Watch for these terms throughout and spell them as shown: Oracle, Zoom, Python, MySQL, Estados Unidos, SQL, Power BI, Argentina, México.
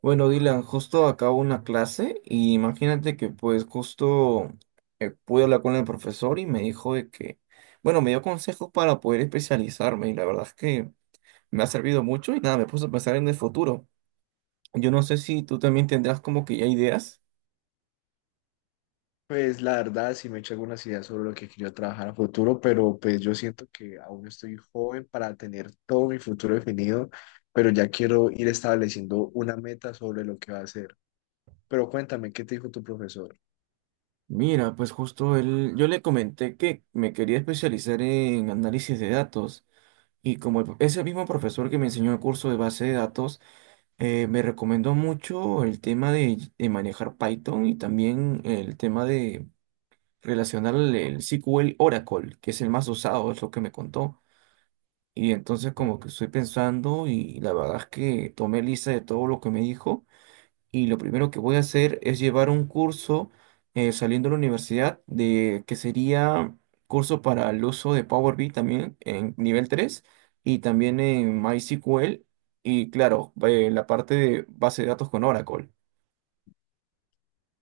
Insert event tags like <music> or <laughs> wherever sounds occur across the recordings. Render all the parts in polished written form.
Bueno, Dylan, justo acabo una clase y imagínate que pues justo pude hablar con el profesor y me dijo de que, bueno, me dio consejos para poder especializarme y la verdad es que me ha servido mucho y nada, me puse a pensar en el futuro. Yo no sé si tú también tendrás como que ya ideas. Pues la verdad sí me he hecho algunas ideas sobre lo que quiero trabajar a futuro, pero pues yo siento que aún estoy joven para tener todo mi futuro definido, pero ya quiero ir estableciendo una meta sobre lo que va a hacer. Pero cuéntame, ¿qué te dijo tu profesor? Mira, pues justo él, yo le comenté que me quería especializar en análisis de datos y como es el mismo profesor que me enseñó el curso de base de datos. Me recomendó mucho el tema de manejar Python y también el tema de relacionar el SQL Oracle, que es el más usado, es lo que me contó. Y entonces Mm. como que estoy pensando y la verdad es que tomé lista de todo lo que me dijo, y lo primero que voy a hacer es llevar un curso saliendo de la universidad, de que sería curso para el uso de Power BI también en nivel 3 y también en MySQL y claro, la parte de base de datos con Oracle.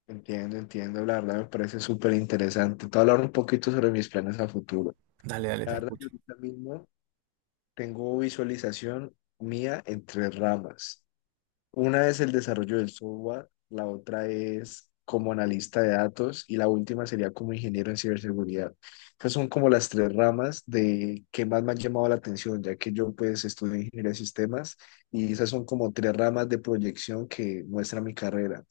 Entiendo, entiendo, la verdad me parece súper interesante. Te voy a hablar un poquito sobre mis planes a futuro. Dale, dale, te La verdad, yo escucho. ahorita mismo tengo visualización mía en tres ramas. Una es el desarrollo del software, la otra es como analista de datos y la última sería como ingeniero en ciberseguridad. Esas son como las tres ramas de que más me han llamado la atención, ya que yo pues estudio ingeniería de sistemas y esas son como tres ramas de proyección que muestra mi carrera.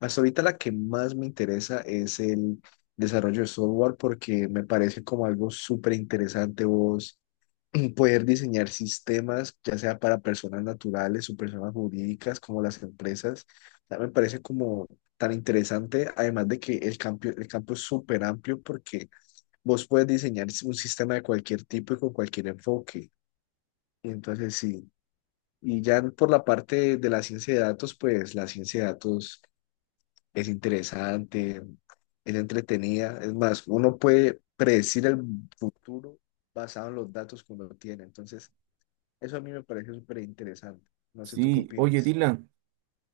Hasta ahorita la que más me interesa es el desarrollo de software porque me parece como algo súper interesante vos <clears throat> poder diseñar sistemas, ya sea para personas naturales o personas jurídicas, como las empresas, ya me parece como tan interesante, además de que el campo es súper amplio porque vos puedes diseñar un sistema de cualquier tipo y con cualquier enfoque. Y entonces sí, y ya por la parte de la ciencia de datos, pues la ciencia de datos es interesante, es entretenida, es más, uno puede predecir el futuro basado en los datos que uno tiene. Entonces, eso a mí me parece súper interesante. No sé tú qué Sí, oye opinas. Dylan,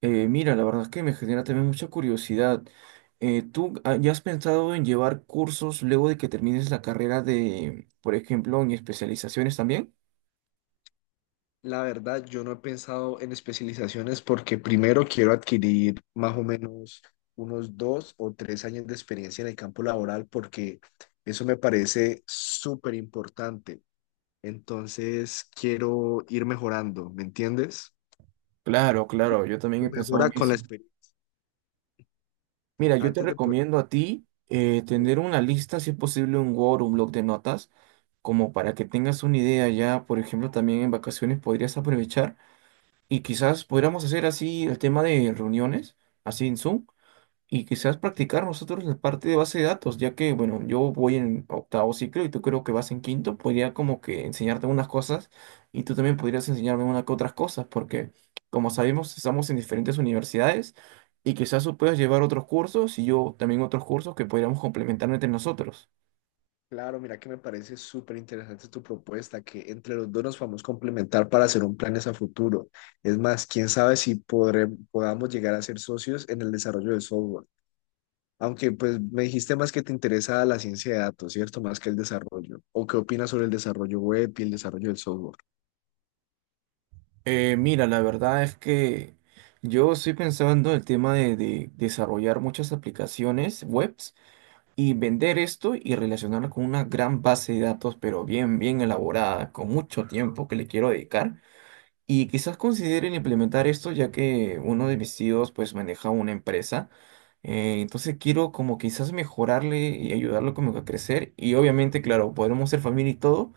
mira, la verdad es que me genera también mucha curiosidad. ¿Tú ya has pensado en llevar cursos luego de que termines la carrera de, por ejemplo, en especializaciones también? La verdad, yo no he pensado en especializaciones porque primero quiero adquirir más o menos unos dos o tres años de experiencia en el campo laboral porque eso me parece súper importante. Entonces, quiero ir mejorando, ¿me entiendes? Claro, claro, yo también Lo he pensado en mejora con la eso. experiencia. Mira, yo te Antes de recomiendo a ti poder tener una lista, si es posible, un Word, un bloc de notas, como para que tengas una idea ya, por ejemplo, también en vacaciones podrías aprovechar y quizás podríamos hacer así el tema de reuniones, así en Zoom, y quizás practicar nosotros la parte de base de datos, ya que, bueno, yo voy en octavo ciclo y tú creo que vas en quinto, podría como que enseñarte unas cosas y tú también podrías enseñarme unas que otras cosas, porque como sabemos, estamos en diferentes universidades y quizás tú puedas llevar otros cursos y yo también otros cursos que podríamos complementar entre nosotros. Claro, mira que me parece súper interesante tu propuesta, que entre los dos nos podamos complementar para hacer un planes a futuro. Es más, quién sabe si podamos llegar a ser socios en el desarrollo de software. Aunque pues me dijiste más que te interesa la ciencia de datos, ¿cierto? Más que el desarrollo. ¿O qué opinas sobre el desarrollo web y el desarrollo del software? Mira, la verdad es que yo estoy pensando el tema de desarrollar muchas aplicaciones webs y vender esto y relacionarlo con una gran base de datos, pero bien, bien elaborada, con mucho tiempo que le quiero dedicar. Y quizás consideren implementar esto, ya que uno de mis tíos pues maneja una empresa. Entonces quiero como quizás mejorarle y ayudarlo como que a crecer. Y obviamente, claro, podremos ser familia y todo,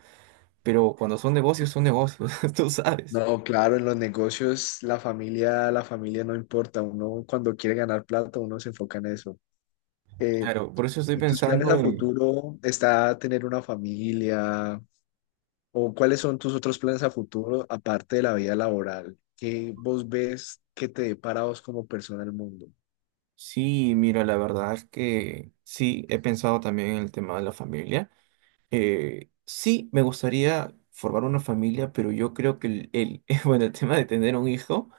pero cuando son negocios, <laughs> tú sabes. No, claro, en los negocios la familia no importa. Uno cuando quiere ganar plata, uno se enfoca en eso. Eh, Claro, por eso estoy ¿Y tus planes pensando a en... futuro está tener una familia? ¿O cuáles son tus otros planes a futuro, aparte de la vida laboral? ¿Qué vos ves que te depara a vos como persona el mundo? Sí, mira, la verdad es que sí, he pensado también en el tema de la familia. Sí, me gustaría formar una familia, pero yo creo que <laughs> bueno, el tema de tener un hijo,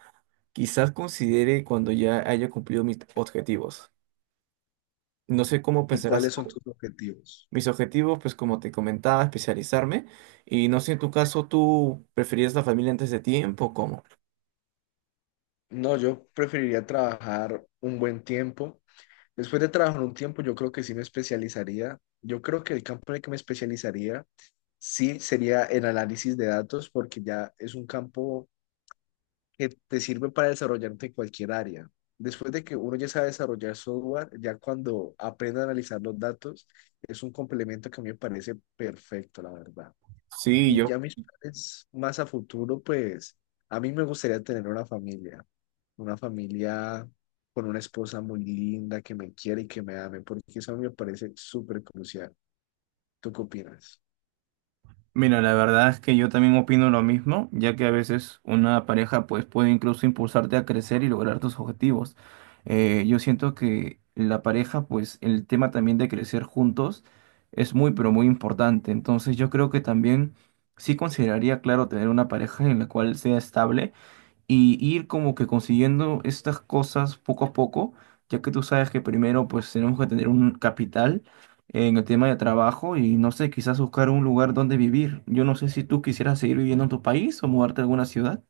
quizás considere cuando ya haya cumplido mis objetivos. No sé cómo ¿Y pensarás cuáles son tú. tus objetivos? Mis objetivos, pues como te comentaba, especializarme. Y no sé en tu caso, ¿tú preferías la familia antes de tiempo? ¿Cómo? No, yo preferiría trabajar un buen tiempo. Después de trabajar un tiempo, yo creo que sí me especializaría. Yo creo que el campo en el que me especializaría sí sería en análisis de datos, porque ya es un campo que te sirven para desarrollarte en cualquier área. Después de que uno ya sabe desarrollar software, ya cuando aprenda a analizar los datos, es un complemento que a mí me parece perfecto, la verdad. Sí, Y yo. ya mis planes más a futuro, pues a mí me gustaría tener una familia con una esposa muy linda que me quiere y que me ame, porque eso a mí me parece súper crucial. ¿Tú qué opinas? Mira, la verdad es que yo también opino lo mismo, ya que a veces una pareja pues puede incluso impulsarte a crecer y lograr tus objetivos. Yo siento que la pareja, pues el tema también de crecer juntos es muy, pero muy importante. Entonces yo creo que también sí consideraría, claro, tener una pareja en la cual sea estable y ir como que consiguiendo estas cosas poco a poco, ya que tú sabes que primero pues tenemos que tener un capital en el tema de trabajo y no sé, quizás buscar un lugar donde vivir. Yo no sé si tú quisieras seguir viviendo en tu país o mudarte a alguna ciudad.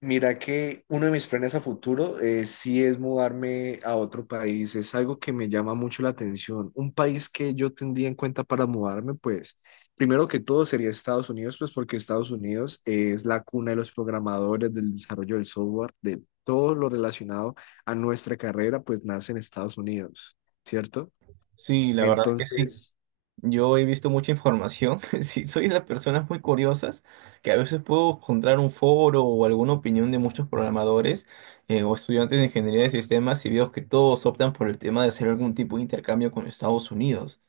Mira que uno de mis planes a futuro sí es mudarme a otro país. Es algo que me llama mucho la atención. Un país que yo tendría en cuenta para mudarme, pues, primero que todo sería Estados Unidos, pues porque Estados Unidos es la cuna de los programadores, del desarrollo del software, de todo lo relacionado a nuestra carrera, pues nace en Estados Unidos, ¿cierto? Sí, la verdad es que sí. Entonces, Yo he visto mucha información. <laughs> Sí, soy de las personas muy curiosas que a veces puedo encontrar un foro o alguna opinión de muchos programadores o estudiantes de ingeniería de sistemas y veo que todos optan por el tema de hacer algún tipo de intercambio con Estados Unidos.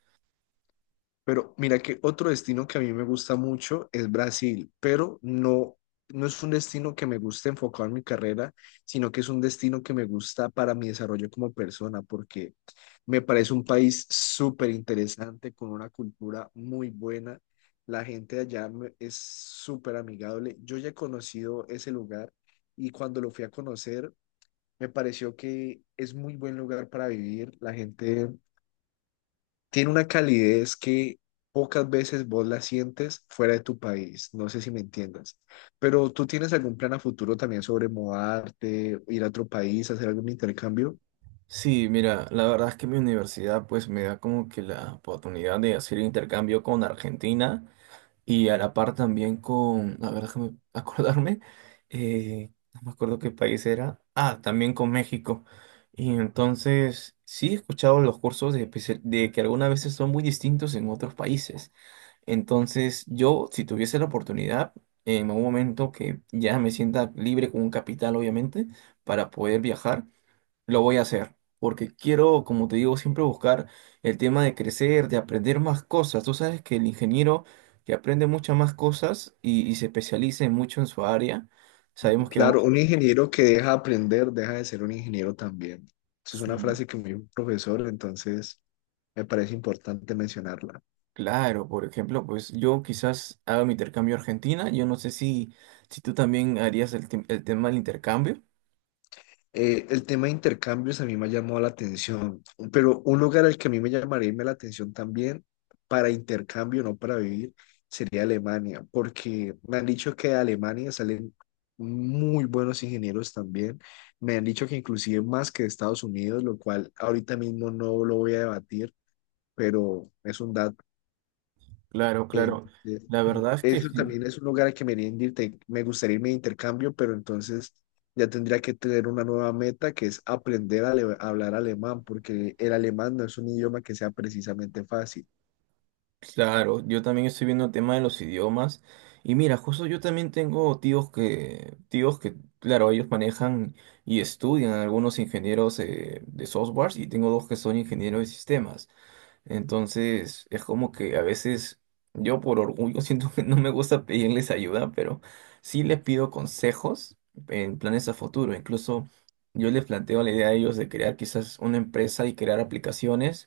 pero mira que otro destino que a mí me gusta mucho es Brasil, pero no, no es un destino que me guste enfocado en mi carrera, sino que es un destino que me gusta para mi desarrollo como persona, porque me parece un país súper interesante, con una cultura muy buena. La gente de allá es súper amigable. Yo ya he conocido ese lugar y cuando lo fui a conocer, me pareció que es muy buen lugar para vivir. La gente tiene una calidez que pocas veces vos la sientes fuera de tu país. No sé si me entiendas. Pero ¿tú tienes algún plan a futuro también sobre mudarte, ir a otro país, hacer algún intercambio? Sí, mira, la verdad es que mi universidad pues me da como que la oportunidad de hacer intercambio con Argentina y a la par también con, a ver, déjame <laughs> acordarme, no me acuerdo qué país era, ah, también con México. Y entonces sí he escuchado los cursos de, de que algunas veces son muy distintos en otros países. Entonces yo, si tuviese la oportunidad, en algún momento que ya me sienta libre con un capital, obviamente, para poder viajar. Lo voy a hacer, porque quiero, como te digo, siempre buscar el tema de crecer, de aprender más cosas. Tú sabes que el ingeniero que aprende muchas más cosas y se especializa en mucho en su área, sabemos que Claro, vamos... un ingeniero que deja de aprender, deja de ser un ingeniero también. Esa es una Sí. frase que me dijo un profesor, entonces me parece importante mencionarla. Claro, por ejemplo, pues yo quizás haga mi intercambio a Argentina. Yo no sé si, si tú también harías el, el tema del intercambio. El tema de intercambios a mí me ha llamado la atención, pero un lugar al que a mí me llamaría la atención también para intercambio, no para vivir, sería Alemania, porque me han dicho que de Alemania salen muy buenos ingenieros también. Me han dicho que inclusive más que de Estados Unidos, lo cual ahorita mismo no lo voy a debatir, pero es un dato Claro, claro. entonces, La verdad es que eso sí. también es un lugar al que me, iría de me gustaría irme de intercambio, pero entonces ya tendría que tener una nueva meta que es aprender a, a hablar alemán, porque el alemán no es un idioma que sea precisamente fácil. Claro, yo también estoy viendo el tema de los idiomas. Y mira, justo yo también tengo tíos que, claro, ellos manejan y estudian algunos ingenieros de softwares y tengo dos que son ingenieros de sistemas. Entonces, es como que a veces yo por orgullo <laughs> siento que no me gusta pedirles ayuda, pero sí les pido consejos en planes a futuro. Incluso yo les planteo la idea a ellos de crear quizás una empresa y crear aplicaciones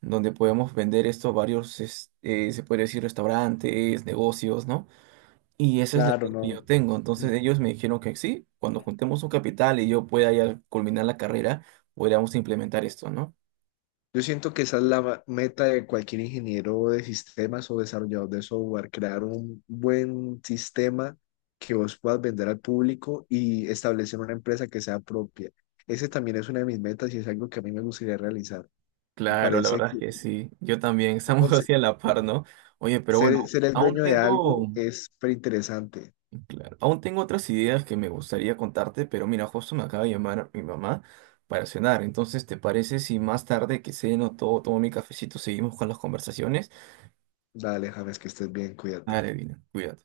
donde podemos vender esto a varios, se puede decir, restaurantes, negocios, ¿no? Y esa es la Claro, idea que yo no. tengo. Entonces ellos me dijeron que sí, cuando juntemos un capital y yo pueda ya culminar la carrera, podríamos implementar esto, ¿no? Yo siento que esa es la meta de cualquier ingeniero de sistemas o desarrollador de software, crear un buen sistema que vos puedas vender al público y establecer una empresa que sea propia. Ese también es una de mis metas y es algo que a mí me gustaría realizar. Me Claro, la parece verdad es que que sí. Yo también, uno estamos <laughs> así a la par, ¿no? Oye, pero bueno, ser el aún dueño de tengo, algo es súper interesante. claro, aún tengo otras ideas que me gustaría contarte, pero mira, justo me acaba de llamar mi mamá para cenar. Entonces, ¿te parece si más tarde que ceno todo, tomo mi cafecito, seguimos con las conversaciones? Dale, James, que estés bien, cuídate. Dale, Dina, cuídate.